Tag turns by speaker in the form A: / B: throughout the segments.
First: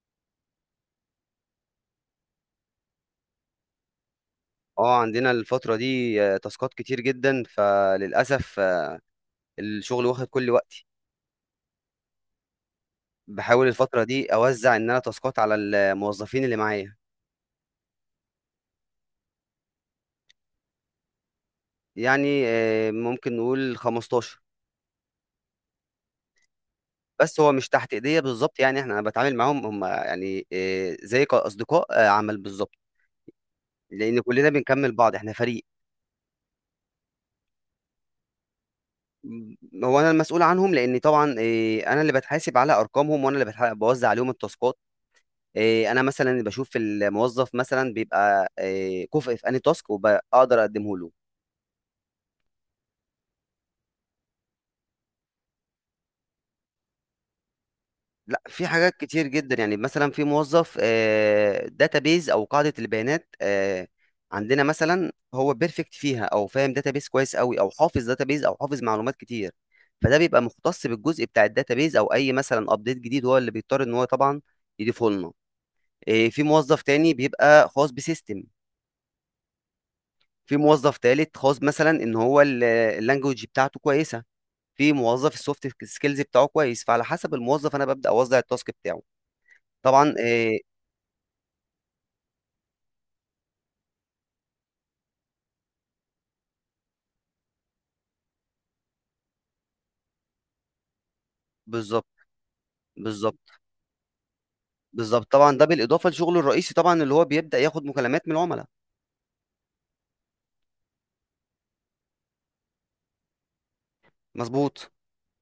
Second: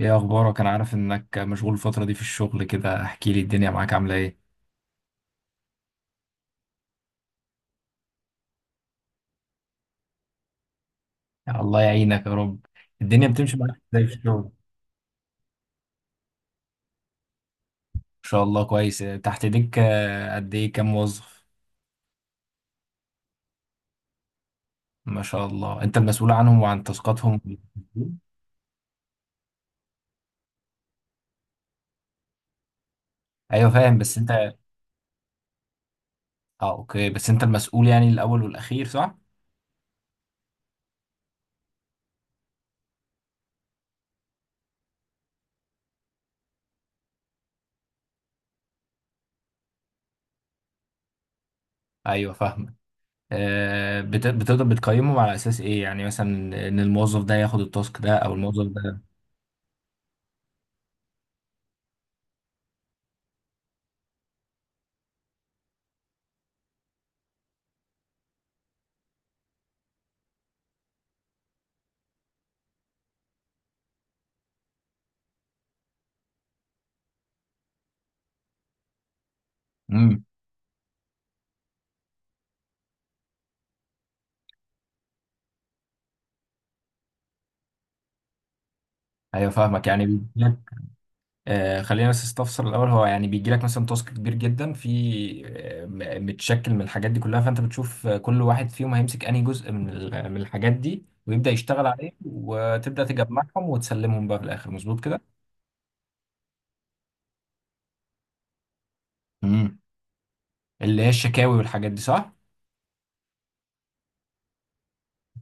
A: ايه اخبارك؟ انا عارف انك مشغول الفترة دي في الشغل كده. احكي لي الدنيا معاك عاملة ايه؟
B: اه عندنا الفترة دي تاسكات كتير جدا، فللأسف الشغل واخد كل وقتي.
A: يا الله يعينك يا رب. الدنيا بتمشي
B: بحاول
A: معاك
B: الفترة
A: ازاي في
B: دي
A: الشغل؟
B: أوزع إن أنا تاسكات على الموظفين اللي معايا،
A: ان شاء الله كويس تحت ايديك. قد ايه، كام موظف؟
B: يعني ممكن نقول 15.
A: ما شاء الله، انت المسؤول عنهم وعن تاسكاتهم.
B: بس هو مش تحت إيديا بالظبط، يعني إحنا أنا بتعامل معاهم، هم يعني زي كأصدقاء عمل بالظبط،
A: ايوه فاهم، بس
B: لأن كلنا
A: انت...
B: بنكمل بعض، إحنا فريق.
A: اه، اوكي، بس انت المسؤول يعني الاول والاخير، صح؟
B: هو أنا المسؤول عنهم، لأن طبعا أنا اللي بتحاسب على أرقامهم، وأنا اللي بوزع عليهم التاسكات. إيه، انا مثلا بشوف الموظف مثلا بيبقى إيه، كفء في انهي تاسك وبقدر اقدمه له.
A: ايوه فاهمك. بتقدر بتقيمهم على اساس ايه يعني؟ مثلا ان الموظف ده ياخد التاسك ده او
B: لا،
A: الموظف
B: في حاجات
A: ده.
B: كتير جدا، يعني مثلا في موظف داتابيز او قاعده البيانات عندنا مثلا هو بيرفكت فيها، او فاهم داتابيز كويس قوي، او حافظ داتابيز، او حافظ معلومات كتير، فده بيبقى مختص بالجزء بتاع الداتابيز، او اي مثلا ابديت جديد هو اللي بيضطر ان هو طبعا يضيفه لنا. إيه، في موظف تاني بيبقى خاص بسيستم.
A: امم.
B: في موظف تالت خاص مثلا ان هو اللانجوج بتاعته كويسه. في موظف السوفت سكيلز بتاعه كويس، فعلى حسب الموظف انا ببدا اوزع التاسك بتاعه.
A: ايوه فاهمك يعني.
B: طبعا
A: خلينا بس استفسر الاول. هو يعني بيجي لك مثلا تاسك كبير جدا في متشكل من الحاجات دي كلها، فانت بتشوف كل واحد فيهم هيمسك انهي جزء من من الحاجات دي، ويبدا يشتغل
B: بالظبط.
A: عليه، وتبدا
B: بالظبط.
A: تجمعهم وتسلمهم بقى في الاخر، مظبوط كده؟
B: بالظبط، طبعا ده بالاضافه لشغله الرئيسي، طبعا اللي هو بيبدا ياخد مكالمات من العملاء.
A: امم. اللي هي الشكاوي والحاجات دي، صح.
B: مظبوط.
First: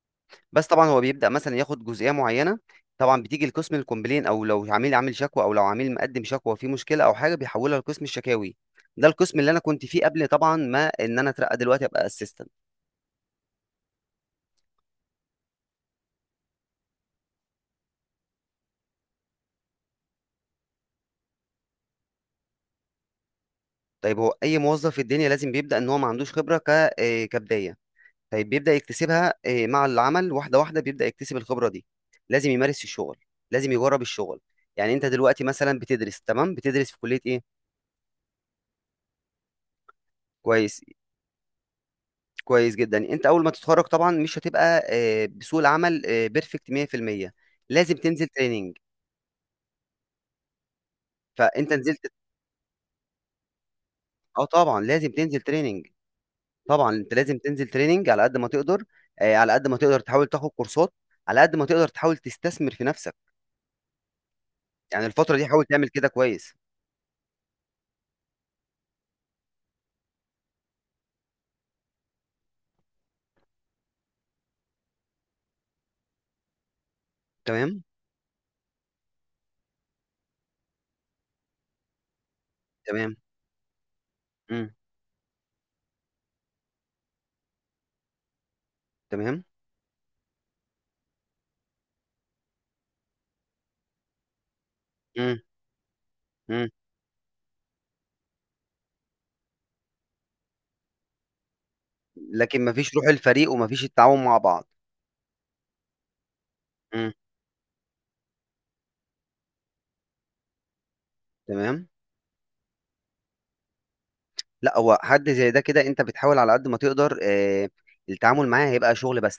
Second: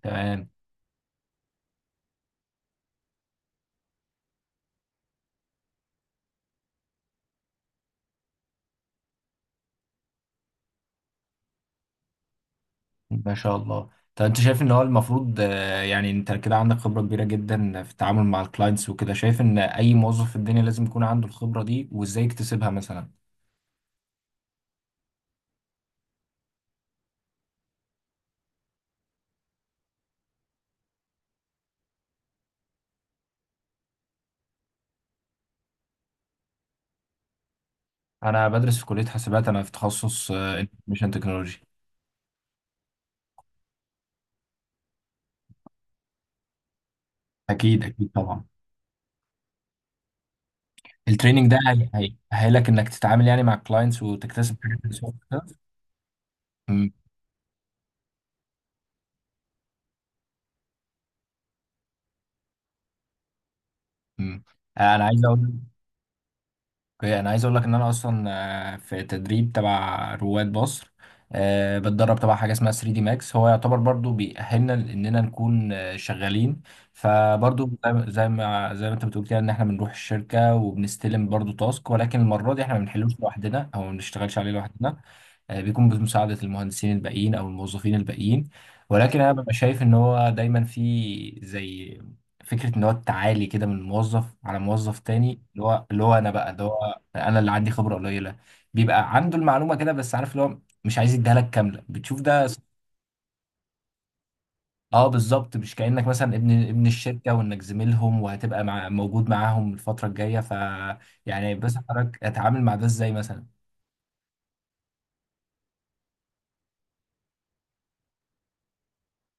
A: تمام.
B: بس طبعا هو بيبدا مثلا ياخد جزئيه معينه، طبعا بتيجي لقسم الكومبلين، او لو عميل عامل شكوى، او لو عميل مقدم شكوى في مشكله او حاجه بيحولها لقسم الشكاوي. ده القسم اللي انا كنت فيه قبل، طبعا ما ان انا اترقى دلوقتي ابقى اسيستنت.
A: ما شاء الله. طب انت شايف ان هو المفروض يعني انت كده عندك خبره كبيره جدا في التعامل مع الكلاينتس وكده، شايف ان اي موظف في الدنيا لازم يكون عنده الخبره دي؟ وازاي يكتسبها مثلا؟
B: طيب، هو اي موظف في الدنيا لازم بيبدا ان هو ما عندوش خبره ك كبدايه. طيب بيبدأ يكتسبها مع العمل، واحدة واحدة بيبدأ يكتسب الخبرة دي. لازم يمارس في الشغل، لازم يجرب الشغل. يعني انت دلوقتي مثلا بتدرس، تمام؟ بتدرس في كلية ايه؟
A: انا بدرس في كليه حاسبات، انا في تخصص
B: كويس.
A: انفورميشن تكنولوجي.
B: كويس جدا، انت اول ما تتخرج طبعا مش هتبقى بسوق العمل بيرفكت 100%.
A: اكيد
B: لازم
A: اكيد
B: تنزل
A: طبعا.
B: تريننج.
A: التريننج ده
B: فانت نزلت.
A: هيأهلك انك تتعامل يعني مع الكلاينتس،
B: اه
A: وتكتسب حاجات
B: طبعا
A: من
B: لازم
A: السوفت
B: تنزل
A: سكيلز.
B: تريننج،
A: أمم.
B: طبعا انت لازم تنزل تريننج على قد ما تقدر. على قد ما تقدر تحاول تاخد كورسات، على قد ما تقدر تحاول تستثمر في نفسك.
A: أمم. انا
B: يعني
A: عايز
B: الفترة دي
A: اقول...
B: حاول تعمل كده كويس.
A: أوكي، انا عايز اقول لك ان انا اصلا في تدريب تبع رواد مصر. بتدرب تبع حاجه اسمها 3 دي ماكس، هو يعتبر برضو بيأهلنا اننا نكون شغالين. فبرضو
B: تمام.
A: زي ما انت بتقول كده، ان احنا بنروح الشركه وبنستلم برضو تاسك، ولكن المره دي احنا ما بنحلوش
B: تمام.
A: لوحدنا او ما بنشتغلش عليه لوحدنا. بيكون بمساعدة المهندسين الباقيين أو الموظفين الباقيين. ولكن أنا
B: تمام؟
A: ببقى شايف إن هو دايما في زي فكرة إن هو التعالي كده من موظف على موظف
B: إمم،
A: تاني، اللي هو أنا بقى، اللي
B: إمم،
A: هو أنا اللي عندي خبرة قليلة، بيبقى عنده المعلومة كده، بس عارف اللي هو مش عايز يديها لك كاملة. بتشوف ده
B: لكن ما فيش روح الفريق وما فيش التعاون مع بعض.
A: اه، بالظبط. مش كأنك مثلا ابن
B: إمم،
A: الشركة، وإنك زميلهم وهتبقى مع... موجود معاهم الفترة الجاية يعني. بس
B: تمام،
A: حضرتك اتعامل مع ده ازاي مثلا؟
B: لأ هو حد زي ده كده أنت بتحاول على قد ما تقدر، التعامل معاه هيبقى شغل بس،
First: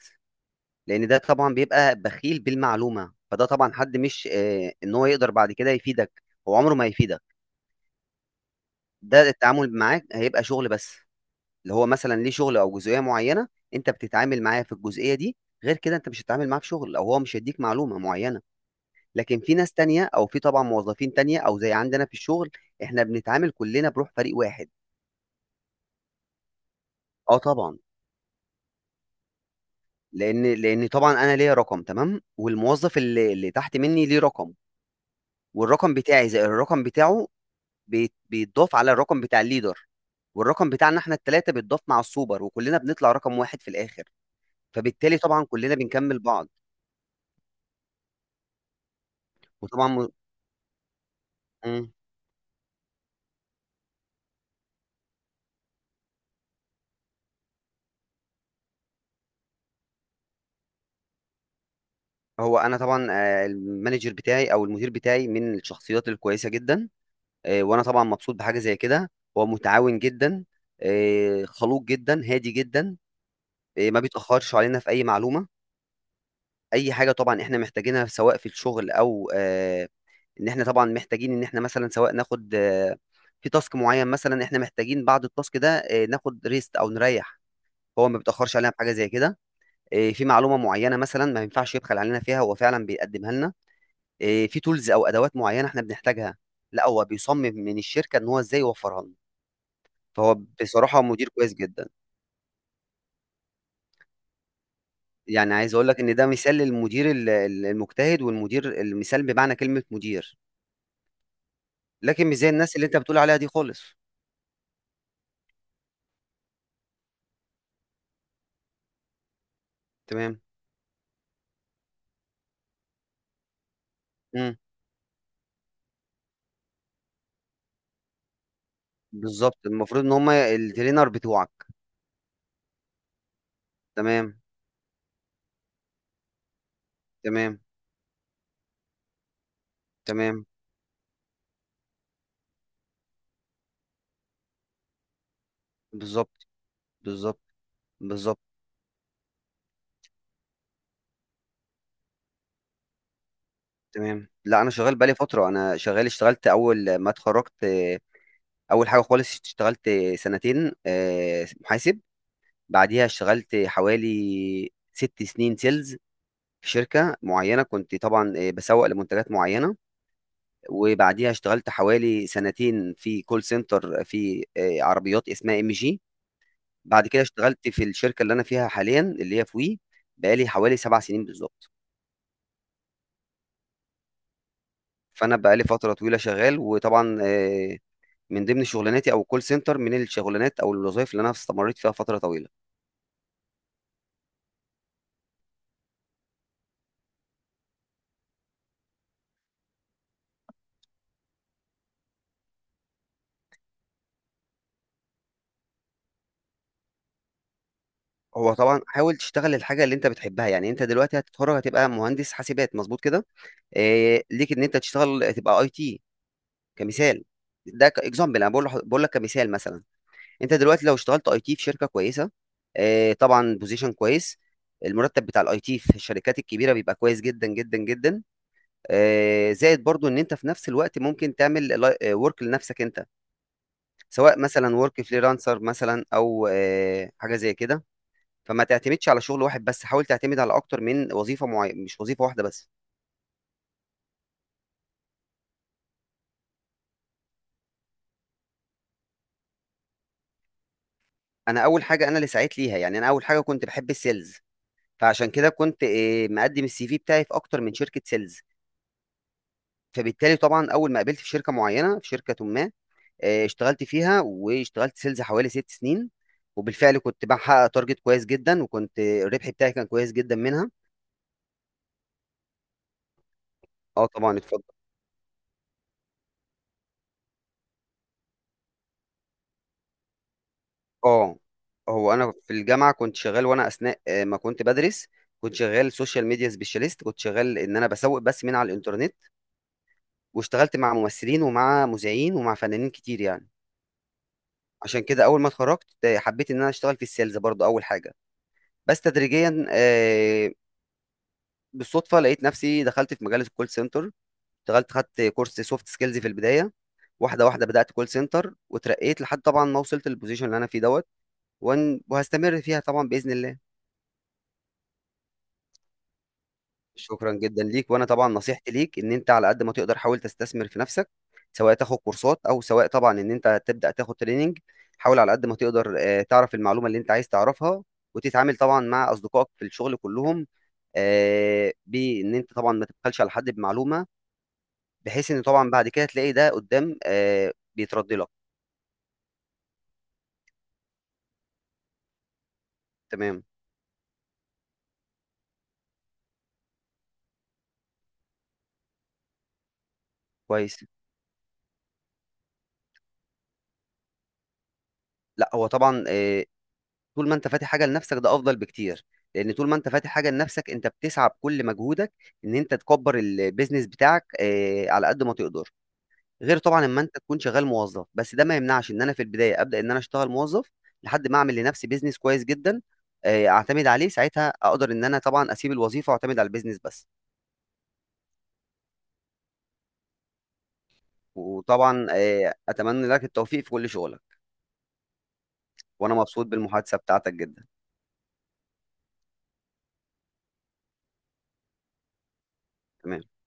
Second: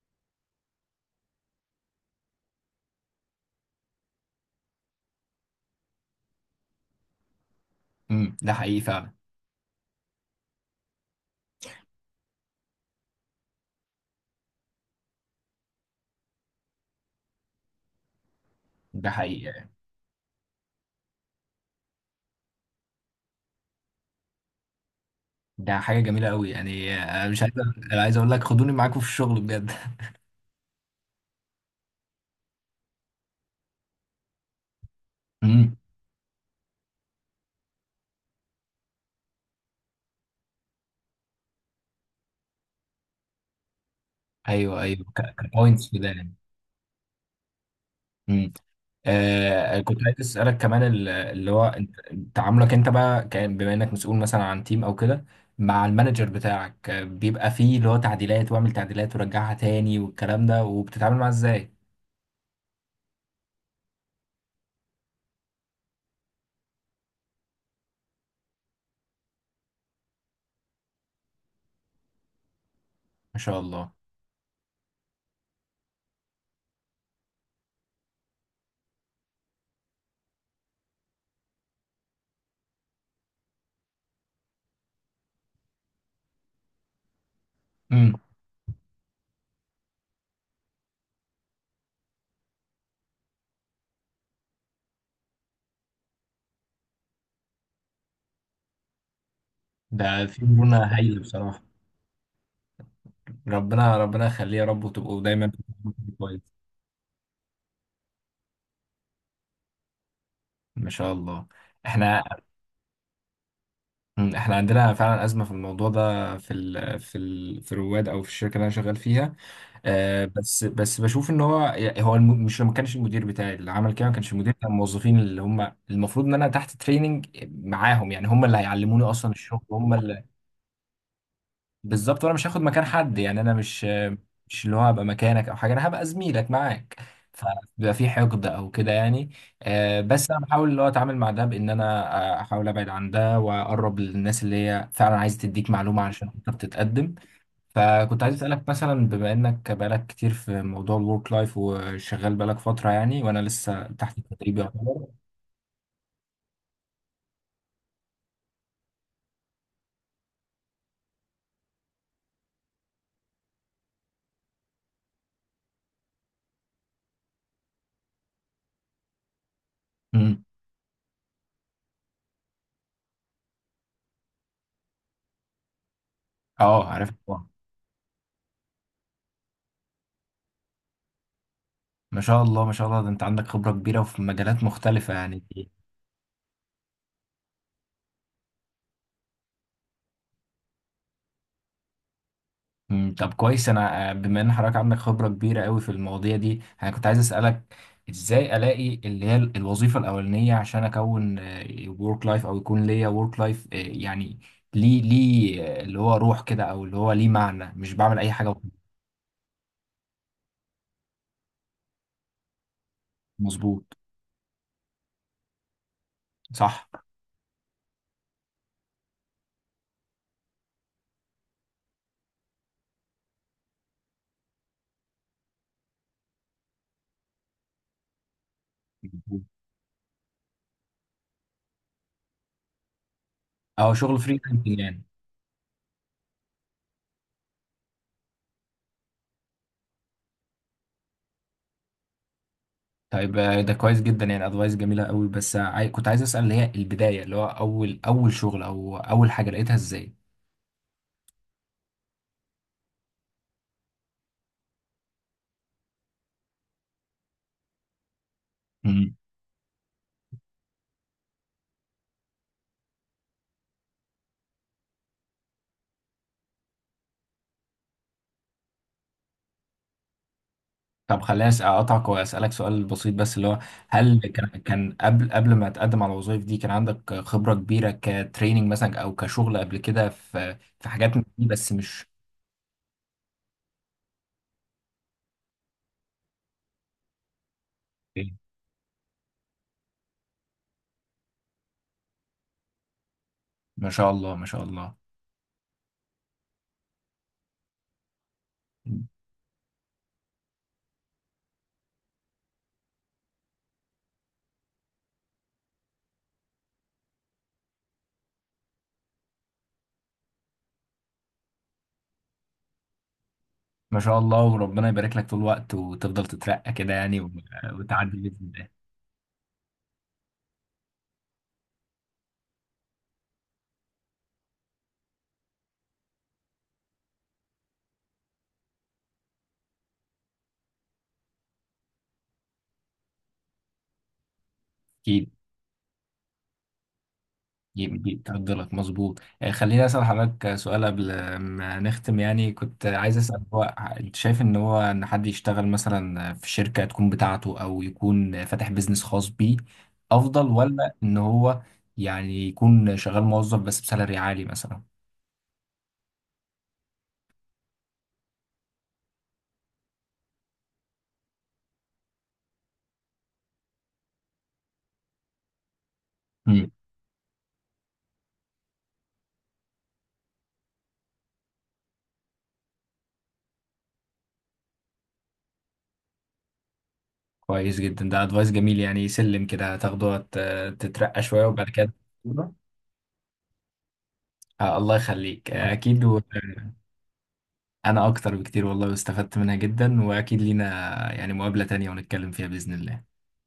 B: لأن ده طبعًا بيبقى بخيل بالمعلومة، فده طبعًا حد مش إن هو يقدر بعد كده يفيدك، هو عمره ما هيفيدك،
A: امم. ده حقيقي فعلا.
B: ده التعامل معاه هيبقى شغل بس، اللي هو مثلًا ليه شغل أو جزئية معينة، أنت بتتعامل معاه في الجزئية دي، غير كده أنت مش هتتعامل معاه في شغل، أو هو مش هيديك معلومة معينة.
A: ده
B: لكن
A: حقيقي
B: في
A: يعني.
B: ناس تانية، او في طبعا موظفين تانية، او زي عندنا في الشغل احنا بنتعامل كلنا بروح فريق واحد.
A: ده حاجة جميلة قوي يعني.
B: اه
A: مش عايز...
B: طبعا،
A: أنا عايز اقول لك، خدوني معاكم في الشغل بجد.
B: لان لان طبعا انا ليا رقم، تمام، والموظف اللي تحت مني ليه رقم،
A: امم.
B: والرقم بتاعي زائد الرقم بتاعه بيتضاف على الرقم بتاع الليدر، والرقم بتاعنا احنا التلاتة بيتضاف مع السوبر، وكلنا بنطلع رقم واحد في الاخر.
A: ايوه ايوه،
B: فبالتالي طبعا كلنا
A: كبوينتس كده
B: بنكمل
A: يعني.
B: بعض.
A: امم.
B: وطبعا
A: كنت عايز اسالك كمان اللي هو
B: مم.
A: تعاملك انت بقى بما انك مسؤول مثلا عن تيم او كده، مع المانجر بتاعك. بيبقى فيه اللي هو تعديلات، واعمل تعديلات ورجعها تاني والكلام ده، وبتتعامل معاه ازاي؟
B: هو انا طبعا المانجر بتاعي او المدير بتاعي من الشخصيات الكويسة جدا. وانا طبعا مبسوط بحاجه زي كده. هو متعاون جدا. خلوق جدا، هادي جدا.
A: ما شاء الله.
B: ما بيتاخرش علينا في اي معلومه، اي حاجه طبعا احنا محتاجينها، سواء في الشغل او ان احنا طبعا محتاجين ان احنا مثلا سواء ناخد في تاسك معين مثلا، احنا محتاجين بعد التاسك ده ناخد ريست او نريح. هو
A: امم.
B: ما بيتاخرش علينا في حاجه زي كده. في معلومه معينه مثلا ما ينفعش يبخل علينا فيها، هو فعلا بيقدمها لنا. في تولز او ادوات معينه احنا بنحتاجها، لا هو بيصمم من الشركه ان هو ازاي يوفرها لنا.
A: ده
B: فهو
A: في مرونة
B: بصراحة
A: هايلة
B: مدير كويس
A: بصراحة.
B: جدًا.
A: ربنا ربنا يخليه يا رب، وتبقوا دايما
B: يعني عايز أقول
A: بتتعاملوا
B: لك إن ده
A: كويس.
B: مثال للمدير ال المجتهد والمدير المثال بمعنى كلمة مدير.
A: ما شاء الله. احنا...
B: لكن مش زي الناس اللي أنت بتقول عليها دي خالص.
A: احنا عندنا فعلا ازمه في الموضوع ده، في ال في رواد او في الشركه اللي انا شغال فيها.
B: تمام،
A: بس بس بشوف ان هو، يعني هو مش ما كانش المدير بتاعي اللي عمل كده. ما كانش المدير،
B: إمم،
A: كان الموظفين اللي هم المفروض ان انا تحت تريننج معاهم، يعني هم اللي هيعلموني اصلا
B: بالضبط،
A: الشغل، هم.
B: المفروض إن هُم الtrainer بتوعك.
A: بالظبط، وانا مش هاخد مكان حد، يعني انا مش...
B: تمام،
A: مش اللي هو هبقى مكانك او حاجه، انا هبقى زميلك معاك.
B: تمام،
A: فبيبقى في حقد او كده يعني. بس انا
B: تمام،
A: بحاول اللي هو اتعامل مع ده بان انا احاول ابعد عن ده، واقرب للناس اللي هي فعلا عايزه تديك معلومه علشان
B: بالضبط،
A: تقدر تتقدم.
B: بالضبط،
A: فكنت عايز
B: بالضبط،
A: اسالك مثلا، بما انك بقالك كتير في موضوع الورك لايف وشغال بقالك فتره يعني، وانا لسه تحت
B: تمام،
A: التدريب
B: لأ أنا شغال
A: يعتبر.
B: بقى لي فترة. أنا شغال، اشتغلت أول ما اتخرجت، أول حاجة خالص اشتغلت 2 سنين محاسب. بعديها اشتغلت حوالي 6 سنين sales في شركة معينة، كنت طبعًا باسوّق لمنتجات معينة.
A: امم.
B: وبعديها اشتغلت حوالي 2 سنين في call center في عربيات اسمها MG.
A: اه
B: بعد
A: عارف
B: كده
A: طبعا.
B: اشتغلت في الشركة اللي أنا فيها حاليًا اللي هي في وي، بقى لي حوالي 7 سنين بالضبط.
A: ما شاء الله ما شاء الله، ده انت عندك خبره كبيره وفي مجالات مختلفه
B: فأنا
A: يعني.
B: بقى لي فترة طويلة شغال، وطبعًا من ضمن شغلاناتي، أو الcall center من الشغلانات أو الوظايف اللي أنا استمريت فيها فترة طويلة.
A: طب كويس. انا بما ان حضرتك عندك خبره كبيره قوي في المواضيع دي، انا كنت عايز اسالك ازاي الاقي اللي هي الوظيفه الاولانيه عشان اكون ورك لايف، او يكون ليا ورك لايف يعني. ليه اللي هو روح كده، او اللي هو ليه معنى، مش بعمل اي حاجه
B: هو
A: وخلاص.
B: طبعًا حاول تشتغل الحاجة اللي أنت بتحبها. يعني أنت دلوقتي هتتخرّج هتبقى مهندس حاسبات، مضبوط كده؟
A: مظبوط.
B: ليك إن أنت تشتغل تبقى IT.
A: صح.
B: كمثال، ده كاكزامبل، انا بقول لك كمثال مثلا. انت دلوقتي لو اشتغلت اي تي في شركه كويسه، طبعا بوزيشن كويس، المرتب بتاع الاي تي في الشركات الكبيره بيبقى كويس جدا جدا جدا.
A: مظبوط.
B: زائد برضو ان انت في نفس الوقت ممكن تعمل ورك لنفسك انت،
A: اه، شغل فري
B: سواء مثلا
A: يعني.
B: ورك فريلانسر مثلا او حاجه زي كده. فما تعتمدش على شغل واحد بس، حاول تعتمد على اكتر من وظيفه معينه، مش وظيفه واحده بس.
A: طيب ده كويس جدا يعني، ادفايس جميله قوي. بس كنت عايز اسال اللي هي البدايه، اللي هو اول شغل او اول حاجه لقيتها ازاي؟
B: انا اول حاجه انا اللي سعيت ليها، يعني انا اول حاجه كنت بحب السيلز، فعشان كده كنت مقدم السي في بتاعي في اكتر من شركه سيلز. فبالتالي طبعا اول ما قابلت في شركه معينه، في شركه ما، اشتغلت فيها واشتغلت سيلز حوالي 6 سنين، وبالفعل كنت بحقق تارجت كويس جدا، وكنت الربح بتاعي كان كويس جدا منها.
A: طب خليني اقطعك واسالك سؤال بسيط، بس اللي هو
B: اه
A: هل
B: طبعا
A: كان
B: اتفضل.
A: كان قبل ما تقدم على الوظائف دي، كان عندك خبره كبيره كتريننج مثلا او كشغل قبل كده في حاجات من
B: اه،
A: دي، بس مش...
B: هو انا في الجامعه كنت شغال، وانا اثناء ما كنت بدرس كنت شغال سوشيال ميديا سبيشاليست، كنت شغال ان انا بسوق بس من على الانترنت، واشتغلت مع ممثلين ومع مذيعين ومع فنانين كتير يعني.
A: ما شاء الله. ما شاء الله
B: عشان كده اول ما اتخرجت حبيت ان انا اشتغل في السيلز برضو اول حاجه. بس تدريجيا بالصدفه لقيت نفسي دخلت في مجال الكول سنتر. اشتغلت، خدت كورس سوفت سكيلز في البدايه، واحده واحده بدات كول سنتر، وترقيت لحد طبعا ما وصلت للبوزيشن اللي انا فيه دوت. وهستمر فيها طبعا باذن الله.
A: ما شاء الله، وربنا يبارك لك طول الوقت، وتفضل تترقى كده يعني
B: شكرا جدا ليك، وانا
A: وتعدي
B: طبعا
A: باذن الله.
B: نصيحتي ليك ان انت على قد ما تقدر حاول تستثمر في نفسك، سواء تاخد كورسات، او سواء طبعا ان انت تبدا تاخد تريننج. حاول على قد ما تقدر تعرف المعلومه اللي انت عايز تعرفها، وتتعامل طبعا مع اصدقائك في الشغل كلهم، بان انت طبعا ما تبخلش على حد بمعلومه، بحيث
A: اكيد.
B: ان طبعا بعد كده تلاقي ده قدام
A: جيب
B: بيترد
A: جيب
B: لك.
A: تفضلك مظبوط. خليني اسال حضرتك سؤال قبل ما نختم، يعني كنت عايز اسال،
B: تمام.
A: هو انت شايف ان هو ان حد يشتغل مثلا في شركه تكون بتاعته، او يكون فاتح بيزنس خاص بيه افضل،
B: كويس.
A: ولا ان هو يعني يكون شغال موظف بس بسالري عالي مثلا؟
B: لا هو طبعا طول ما انت فاتح حاجه لنفسك ده افضل بكتير، لان طول ما انت فاتح حاجه لنفسك انت بتسعى بكل مجهودك ان انت تكبر البيزنس بتاعك على قد ما تقدر، غير
A: امم.
B: طبعا اما انت تكون شغال موظف بس. ده ما يمنعش ان انا في البدايه ابدا ان انا اشتغل موظف لحد ما اعمل لنفسي بيزنس كويس جدا، اعتمد عليه ساعتها، اقدر ان انا طبعا اسيب الوظيفه واعتمد على البيزنس بس.
A: كويس جدا، ده ادفايس جميل يعني. سلم كده تاخده تترقى شويه وبعد كده...
B: وطبعا اتمنى لك التوفيق في كل شغلك،
A: الله يخليك. اكيد.
B: وانا مبسوط بالمحادثه بتاعتك جدا.
A: انا اكتر بكتير والله، واستفدت منها جدا، واكيد لينا يعني مقابلة تانية ونتكلم فيها بإذن الله.
B: تمام.